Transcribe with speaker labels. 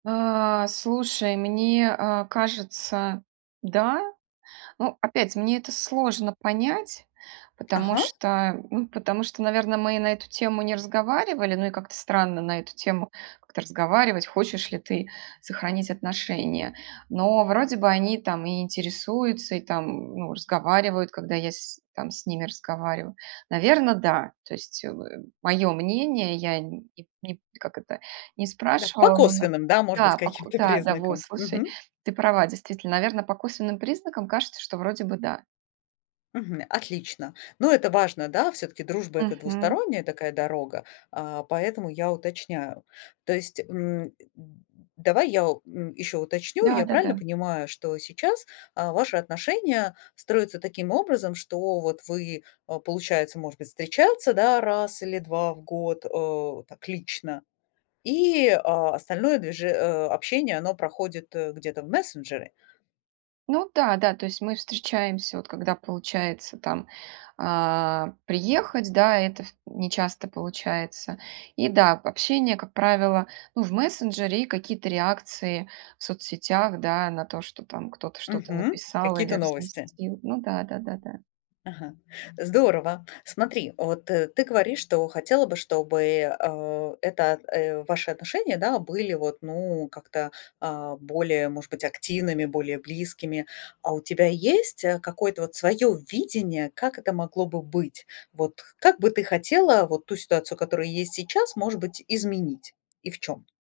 Speaker 1: Э, слушай, мне, а, кажется, да. Ну, опять, мне это сложно понять, потому
Speaker 2: Ага.
Speaker 1: что, ну, потому что, наверно, мы и на эту тему не разговаривали. Ну, и как-то странно на эту тему как-то разговаривать- "хочешь ли ты сохранить отношения". Но, вроде бы, они там и интересуются, и там, ну, разговаривают, когда я с там с ними разговариваю. Наверно, да. То есть, э, в мое мнение, я не не, как это, не
Speaker 2: Да. По
Speaker 1: спрашивала, но на
Speaker 2: косвенным, да, может быть,
Speaker 1: Да, по ко
Speaker 2: каким-то
Speaker 1: Да, да, во,
Speaker 2: признакам.
Speaker 1: слушай,
Speaker 2: Мгм.
Speaker 1: ты права. Действительно, наверно, по косвенным признакам кажется, что, вроде бы, да.
Speaker 2: Мгм, отлично. Ну, это важно, да. Всё-таки дружба- это
Speaker 1: Мгм.
Speaker 2: двусторонняя такая дорога, а, поэтому я уточняю. То есть, м, э, д давай я, м, еще уточню. Я правильно
Speaker 1: Да-да-да.
Speaker 2: понимаю, что сейчас, а, ваши отношения строятся таким образом, что вот вы, а, получается, может быть, встречаться, да, 1 или 2 в год, э, так лично, и, а, остальное движе э, общение оно проходит, э, где-то в мессенджере?
Speaker 1: Ну да, да, то есть мы встречаемся вот, когда получается там, э, приехать, да, это в не часто получается. И да, общение, как правило, ну, в мессенджере и какие-то реакции в соцсетях, да, на то, что там кто-то что-то
Speaker 2: Мгм.
Speaker 1: написал или
Speaker 2: Какие-то новости.
Speaker 1: разместил. Ну да-да-да, да.
Speaker 2: Ага, здорово. Смотри, вот ты говоришь, что хотела бы, чтобы, а, эта, э, ваши отношения, да, были вот, ну, как-то, а, более, может быть, активными, более близкими. А у тебя есть, э, какое-то вот свое видение, как это могло бы быть? Вот как бы ты хотела вот ту ситуацию, которая есть сейчас, может быть, изменить? И в чём?